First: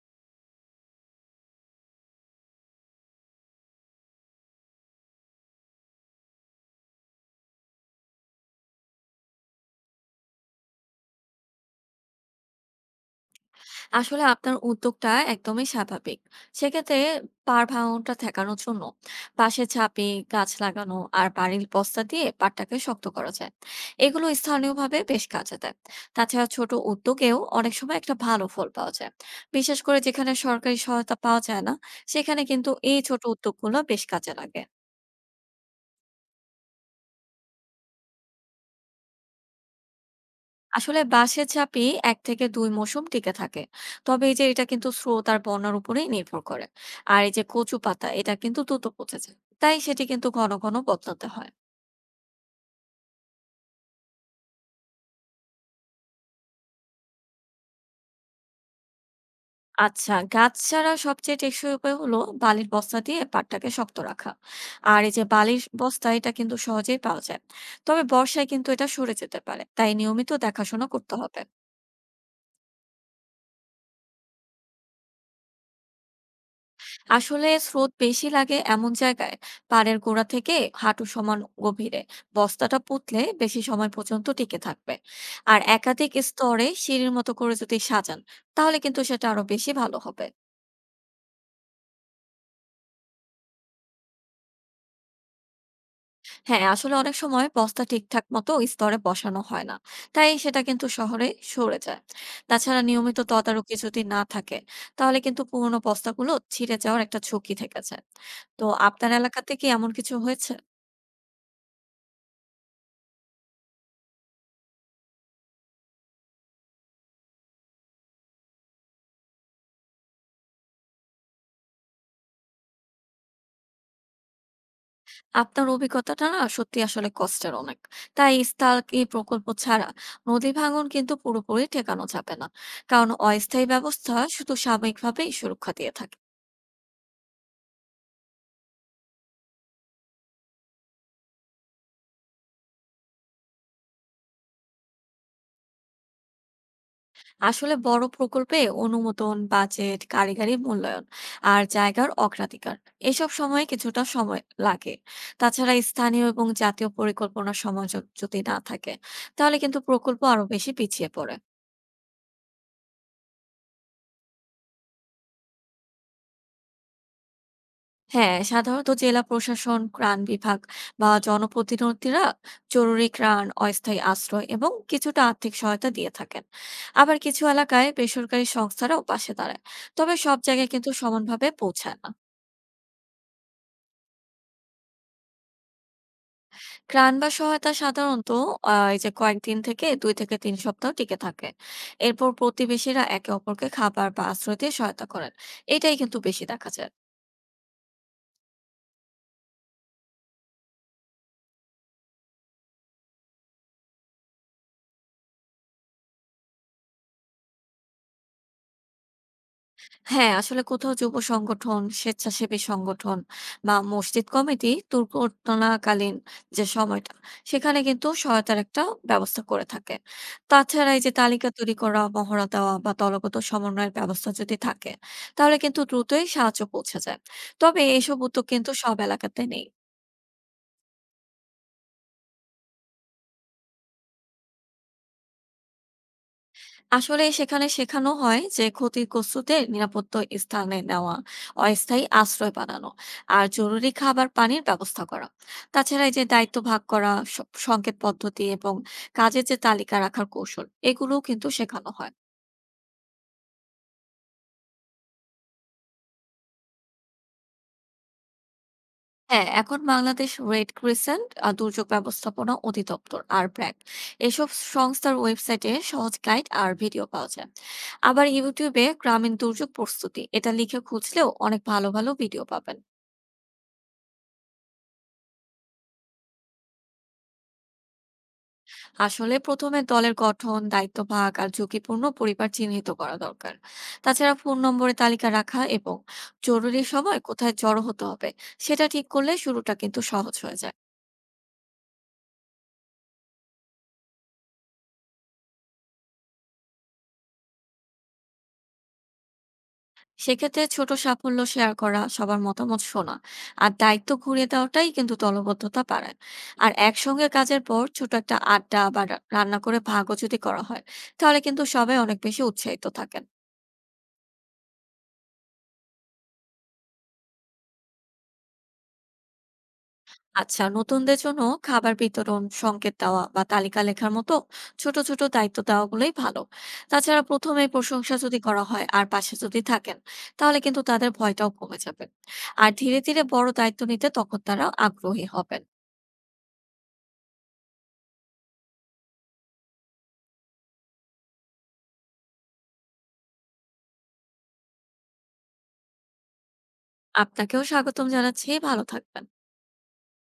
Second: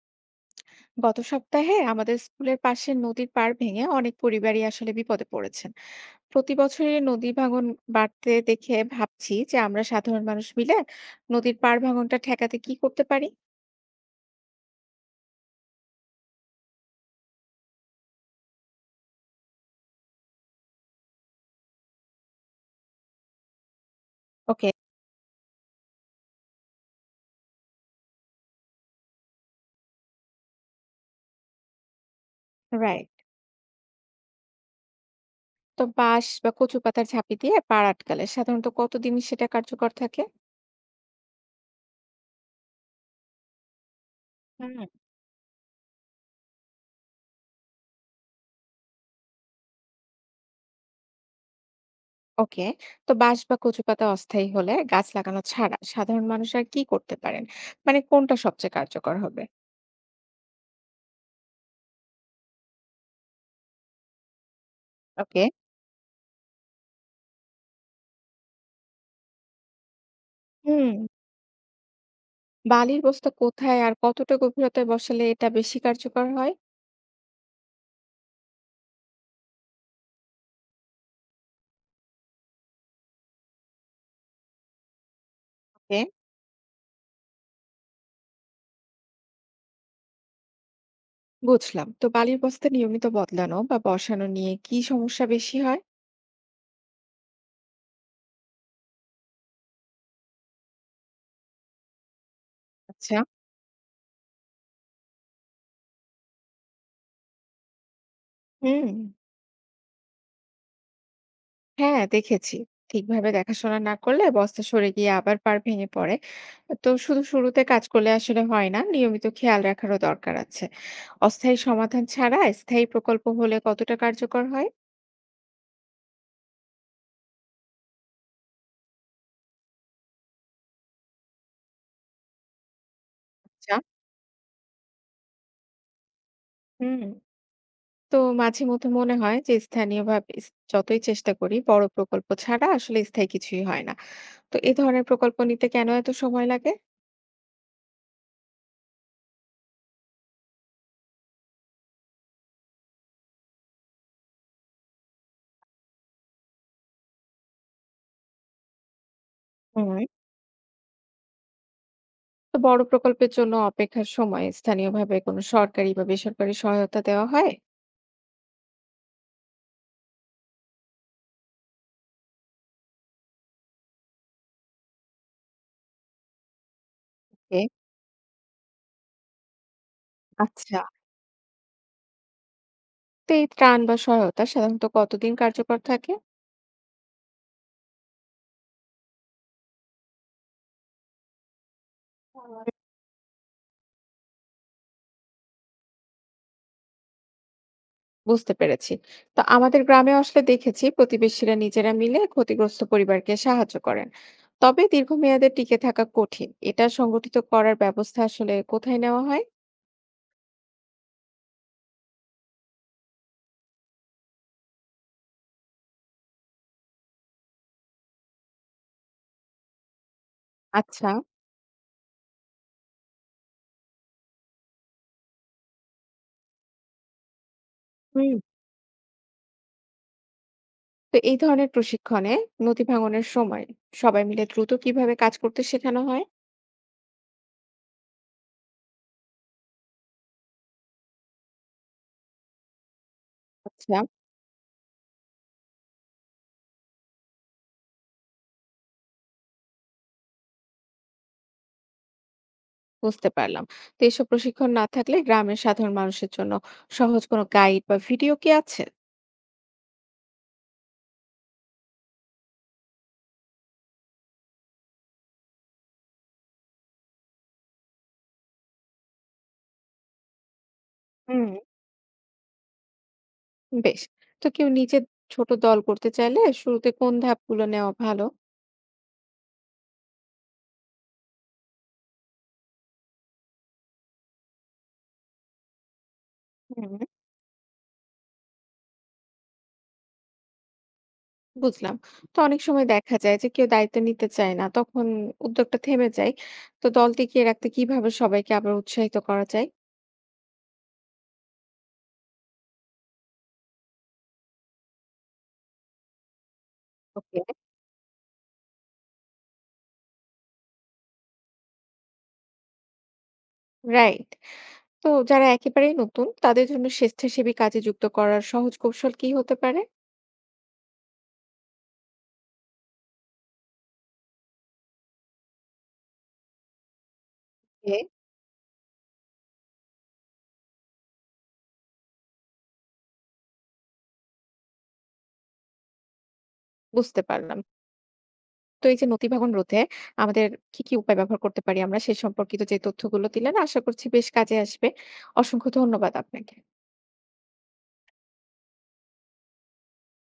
গত সপ্তাহে আমাদের স্কুলের পাশে নদীর পাড় ভেঙে অনেক পরিবারই আসলে বিপদে পড়েছেন। প্রতি বছরই নদী ভাঙন বাড়তে দেখে ভাবছি যে আমরা সাধারণ মানুষ মিলে নদীর পাড় ভাঙনটা ঠেকাতে কি করতে পারি। আসলে আপনার উদ্যোগটা একদমই স্বাভাবিক। সেক্ষেত্রে ভাঙনটা ঠেকানোর জন্য বাঁশের ঝাঁপি, গাছ লাগানো আর বাড়ির বস্তা দিয়ে পাটটাকে শক্ত করা যায়। এগুলো ওকে। স্থানীয়ভাবে বেশ কাজে দেয়। তাছাড়া ছোট উদ্যোগেও অনেক সময় একটা ভালো ফল পাওয়া যায়। বিশেষ করে যেখানে সরকারি সহায়তা পাওয়া যায় না, সেখানে কিন্তু এই রাইট। ছোট উদ্যোগগুলো বেশ কাজে লাগে। তো বাঁশ বা কচু পাতার ঝাঁপি দিয়ে পাড় আটকালে সাধারণত কতদিন সেটা কার্যকর থাকে? আসলে বাঁশের ঝাঁপি ১ থেকে ২ মৌসুম টিকে থাকে। তবে এই যে এটা হুম। কিন্তু স্রোত আর বন্যার উপরেই নির্ভর করে। আর এই যে কচু পাতা এটা কিন্তু দ্রুত পচে যায়। তাই সেটি কিন্তু ঘন ঘন বদলাতে হয়। ওকে। তো বাঁশ বা কচু পাতা অস্থায়ী হলে গাছ লাগানো ছাড়া সাধারণ মানুষ আর কি করতে পারেন? মানে কোনটা সবচেয়ে কার্যকর হবে? আচ্ছা, গাছ ছাড়া সবচেয়ে টেকসই উপায় হলো বালির বস্তা দিয়ে পাটটাকে শক্ত রাখা। আর এই যে ওকে। বালির বস্তা এটা কিন্তু সহজেই পাওয়া যায়। তবে বর্ষায় কিন্তু এটা সরে যেতে পারে। তাই নিয়মিত দেখাশোনা হুম। করতে হবে। বালির বস্তা কোথায় আর কতটা গভীরতায় বসালে এটা বেশি কার্যকর হয়? আসলে স্রোত বেশি লাগে এমন জায়গায় পাড়ের গোড়া থেকে হাঁটু সমান গভীরে বস্তাটা পুঁতলে বেশি সময় পর্যন্ত টিকে থাকবে। আর ওকে। একাধিক স্তরে সিঁড়ির মতো করে যদি সাজান, তাহলে কিন্তু সেটা আরো বেশি ভালো হবে। বুঝলাম। তো বালির বস্তা নিয়মিত বদলানো বা বসানো নিয়ে কি সমস্যা বেশি হয়? হ্যাঁ, আসলে অনেক সময় বস্তা ঠিকঠাক মতো স্তরে বসানো হয় না, তাই সেটা কিন্তু শহরে সরে যায়। তাছাড়া আচ্ছা। নিয়মিত তদারকি যদি না থাকে, তাহলে কিন্তু পুরোনো বস্তাগুলো ছিঁড়ে যাওয়ার একটা ঝুঁকি থেকে যায়। তো হুম। আপনার এলাকাতে কি এমন কিছু হয়েছে? হ্যাঁ, দেখেছি, ঠিকভাবে দেখাশোনা না করলে বস্তা সরে গিয়ে আবার পার ভেঙে পড়ে। তো শুধু শুরুতে কাজ করলে আসলে হয় না, নিয়মিত খেয়াল রাখারও দরকার আছে। অস্থায়ী সমাধান ছাড়া স্থায়ী প্রকল্প হলে কতটা কার্যকর হয়? আপনার অভিজ্ঞতাটা না সত্যি আসলে কষ্টের অনেক। তাই স্থায়ী প্রকল্প ছাড়া নদী ভাঙন কিন্তু পুরোপুরি ঠেকানো যাবে না। কারণ অস্থায়ী আচ্ছা। ব্যবস্থা শুধু সাময়িকভাবেই সুরক্ষা দিয়ে থাকে। হুম। তো মাঝে মধ্যে মনে হয় যে স্থানীয়ভাবে যতই চেষ্টা করি বড় প্রকল্প ছাড়া আসলে স্থায়ী কিছুই হয় না। তো এই ধরনের প্রকল্প নিতে কেন এত সময় লাগে? আসলে বড় প্রকল্পে অনুমোদন, বাজেট, কারিগরি মূল্যায়ন আর জায়গার অগ্রাধিকার এসব সময়ে কিছুটা সময় লাগে। তাছাড়া স্থানীয় এবং জাতীয় পরিকল্পনার সমঝোতা যদি না থাকে, তাহলে কিন্তু হুম। প্রকল্প আরো বেশি পিছিয়ে পড়ে। তো বড় প্রকল্পের জন্য অপেক্ষার সময় স্থানীয়ভাবে কোনো সরকারি বা বেসরকারি সহায়তা দেওয়া হয়? হ্যাঁ, সাধারণত জেলা প্রশাসন, ত্রাণ বিভাগ বা জনপ্রতিনিধিরা জরুরি ত্রাণ, অস্থায়ী আশ্রয় এবং কিছুটা আর্থিক সহায়তা দিয়ে থাকেন। আবার কিছু ওকে। এলাকায় বেসরকারি সংস্থারাও পাশে দাঁড়ায়। তবে সব জায়গায় আচ্ছা। কিন্তু সমানভাবে পৌঁছায় না। তো এই ত্রাণ বা সহায়তা সাধারণত কতদিন কার্যকর থাকে? ত্রাণ বা সহায়তা সাধারণত এই যে কয়েকদিন থেকে ২ থেকে ৩ সপ্তাহ টিকে থাকে। এরপর প্রতিবেশীরা একে অপরকে খাবার বা আশ্রয় দিয়ে সহায়তা করেন। এটাই কিন্তু বেশি দেখা যায়। বুঝতে পেরেছি। তো আমাদের গ্রামেও আসলে দেখেছি প্রতিবেশীরা নিজেরা মিলে ক্ষতিগ্রস্ত পরিবারকে সাহায্য করেন। তবে দীর্ঘমেয়াদে টিকে থাকা কঠিন। এটা সংগঠিত করার ব্যবস্থা আসলে কোথায় নেওয়া হয়? হ্যাঁ, আসলে কোথাও যুব সংগঠন, স্বেচ্ছাসেবী সংগঠন বা মসজিদ কমিটি দুর্ঘটনাকালীন যে সময়টা, সেখানে কিন্তু সহায়তার একটা ব্যবস্থা করে থাকে। তাছাড়া এই আচ্ছা। যে তালিকা তৈরি করা, মহড়া দেওয়া বা দলগত সমন্বয়ের ব্যবস্থা যদি থাকে, তাহলে কিন্তু দ্রুতই সাহায্য পৌঁছে যায়। তবে এসব হুম। উদ্যোগ কিন্তু সব এলাকাতে নেই। তো এই ধরনের প্রশিক্ষণে নদী ভাঙনের সময় সবাই মিলে দ্রুত কিভাবে কাজ করতে শেখানো হয়? আসলে সেখানে শেখানো হয় যে ক্ষতিগ্রস্তদের নিরাপদ স্থানে নেওয়া, অস্থায়ী আশ্রয় বানানো আর জরুরি আচ্ছা, খাবার পানির ব্যবস্থা করা। তাছাড়া এই যে দায়িত্ব ভাগ করা, সংকেত পদ্ধতি এবং কাজের যে তালিকা রাখার কৌশল এগুলোও কিন্তু শেখানো হয়। বুঝতে পারলাম। তো এসব প্রশিক্ষণ না থাকলে গ্রামের সাধারণ মানুষের জন্য সহজ কোনো গাইড বা ভিডিও কি আছে? হ্যাঁ, এখন বাংলাদেশ রেড ক্রিসেন্ট আর দুর্যোগ ব্যবস্থাপনা অধিদপ্তর আর ব্র্যাক এসব সংস্থার ওয়েবসাইটে সহজ গাইড আর ভিডিও পাওয়া যায়। আবার ইউটিউবে গ্রামীণ দুর্যোগ প্রস্তুতি এটা লিখে খুঁজলেও হুম। অনেক ভালো ভালো ভিডিও পাবেন। বেশ। তো কেউ নিজের ছোট দল করতে চাইলে শুরুতে কোন ধাপগুলো নেওয়া ভালো? আসলে প্রথমে দলের গঠন, দায়িত্ব ভাগ আর ঝুঁকিপূর্ণ পরিবার চিহ্নিত করা দরকার। তাছাড়া ফোন নম্বরে তালিকা রাখা এবং জরুরি হুম। সময় কোথায় জড়ো হতে হবে সেটা ঠিক করলে শুরুটা কিন্তু সহজ হয়ে যায়। বুঝলাম। তো অনেক সময় দেখা যায় যে কেউ দায়িত্ব নিতে চায় না। তখন উদ্যোগটা থেমে যায়। তো দল টিকিয়ে রাখতে কিভাবে সবাইকে আবার উৎসাহিত করা যায়? সেক্ষেত্রে ছোট সাফল্য শেয়ার করা, সবার মতামত শোনা আর দায়িত্ব ঘুরিয়ে দেওয়াটাই কিন্তু দলবদ্ধতা বাড়ায়। আর একসঙ্গে ওকে। কাজের পর ছোট একটা আড্ডা বা রান্না করে ভাগও যদি করা হয়, তাহলে কিন্তু সবাই অনেক বেশি উৎসাহিত থাকে। রাইট। তো যারা একেবারেই নতুন তাদের জন্য স্বেচ্ছাসেবী কাজে যুক্ত করার সহজ কৌশল কি হতে পারে? আচ্ছা, নতুনদের জন্য খাবার বিতরণ, সংকেত দেওয়া বা তালিকা লেখার মতো ছোট ছোট দায়িত্ব দেওয়াগুলোই ভালো। তাছাড়া প্রথমে ওকে। প্রশংসা যদি করা হয় আর পাশে যদি থাকেন, তাহলে কিন্তু তাদের ভয়টাও কমে যাবে। আর ধীরে ধীরে বড় দায়িত্ব নিতে তখন তারা আগ্রহী হবেন। বুঝতে পারলাম। তো এই যে নতিভাবন রোধে আমাদের কি উপায় ব্যবহার করতে পারি আমরা, সে সম্পর্কিত যে তথ্যগুলো দিলেন আশা করছি বেশ কাজে আসবে। অসংখ্য ধন্যবাদ আপনাকে। আপনাকেও স্বাগতম জানাচ্ছি, ভালো থাকবেন।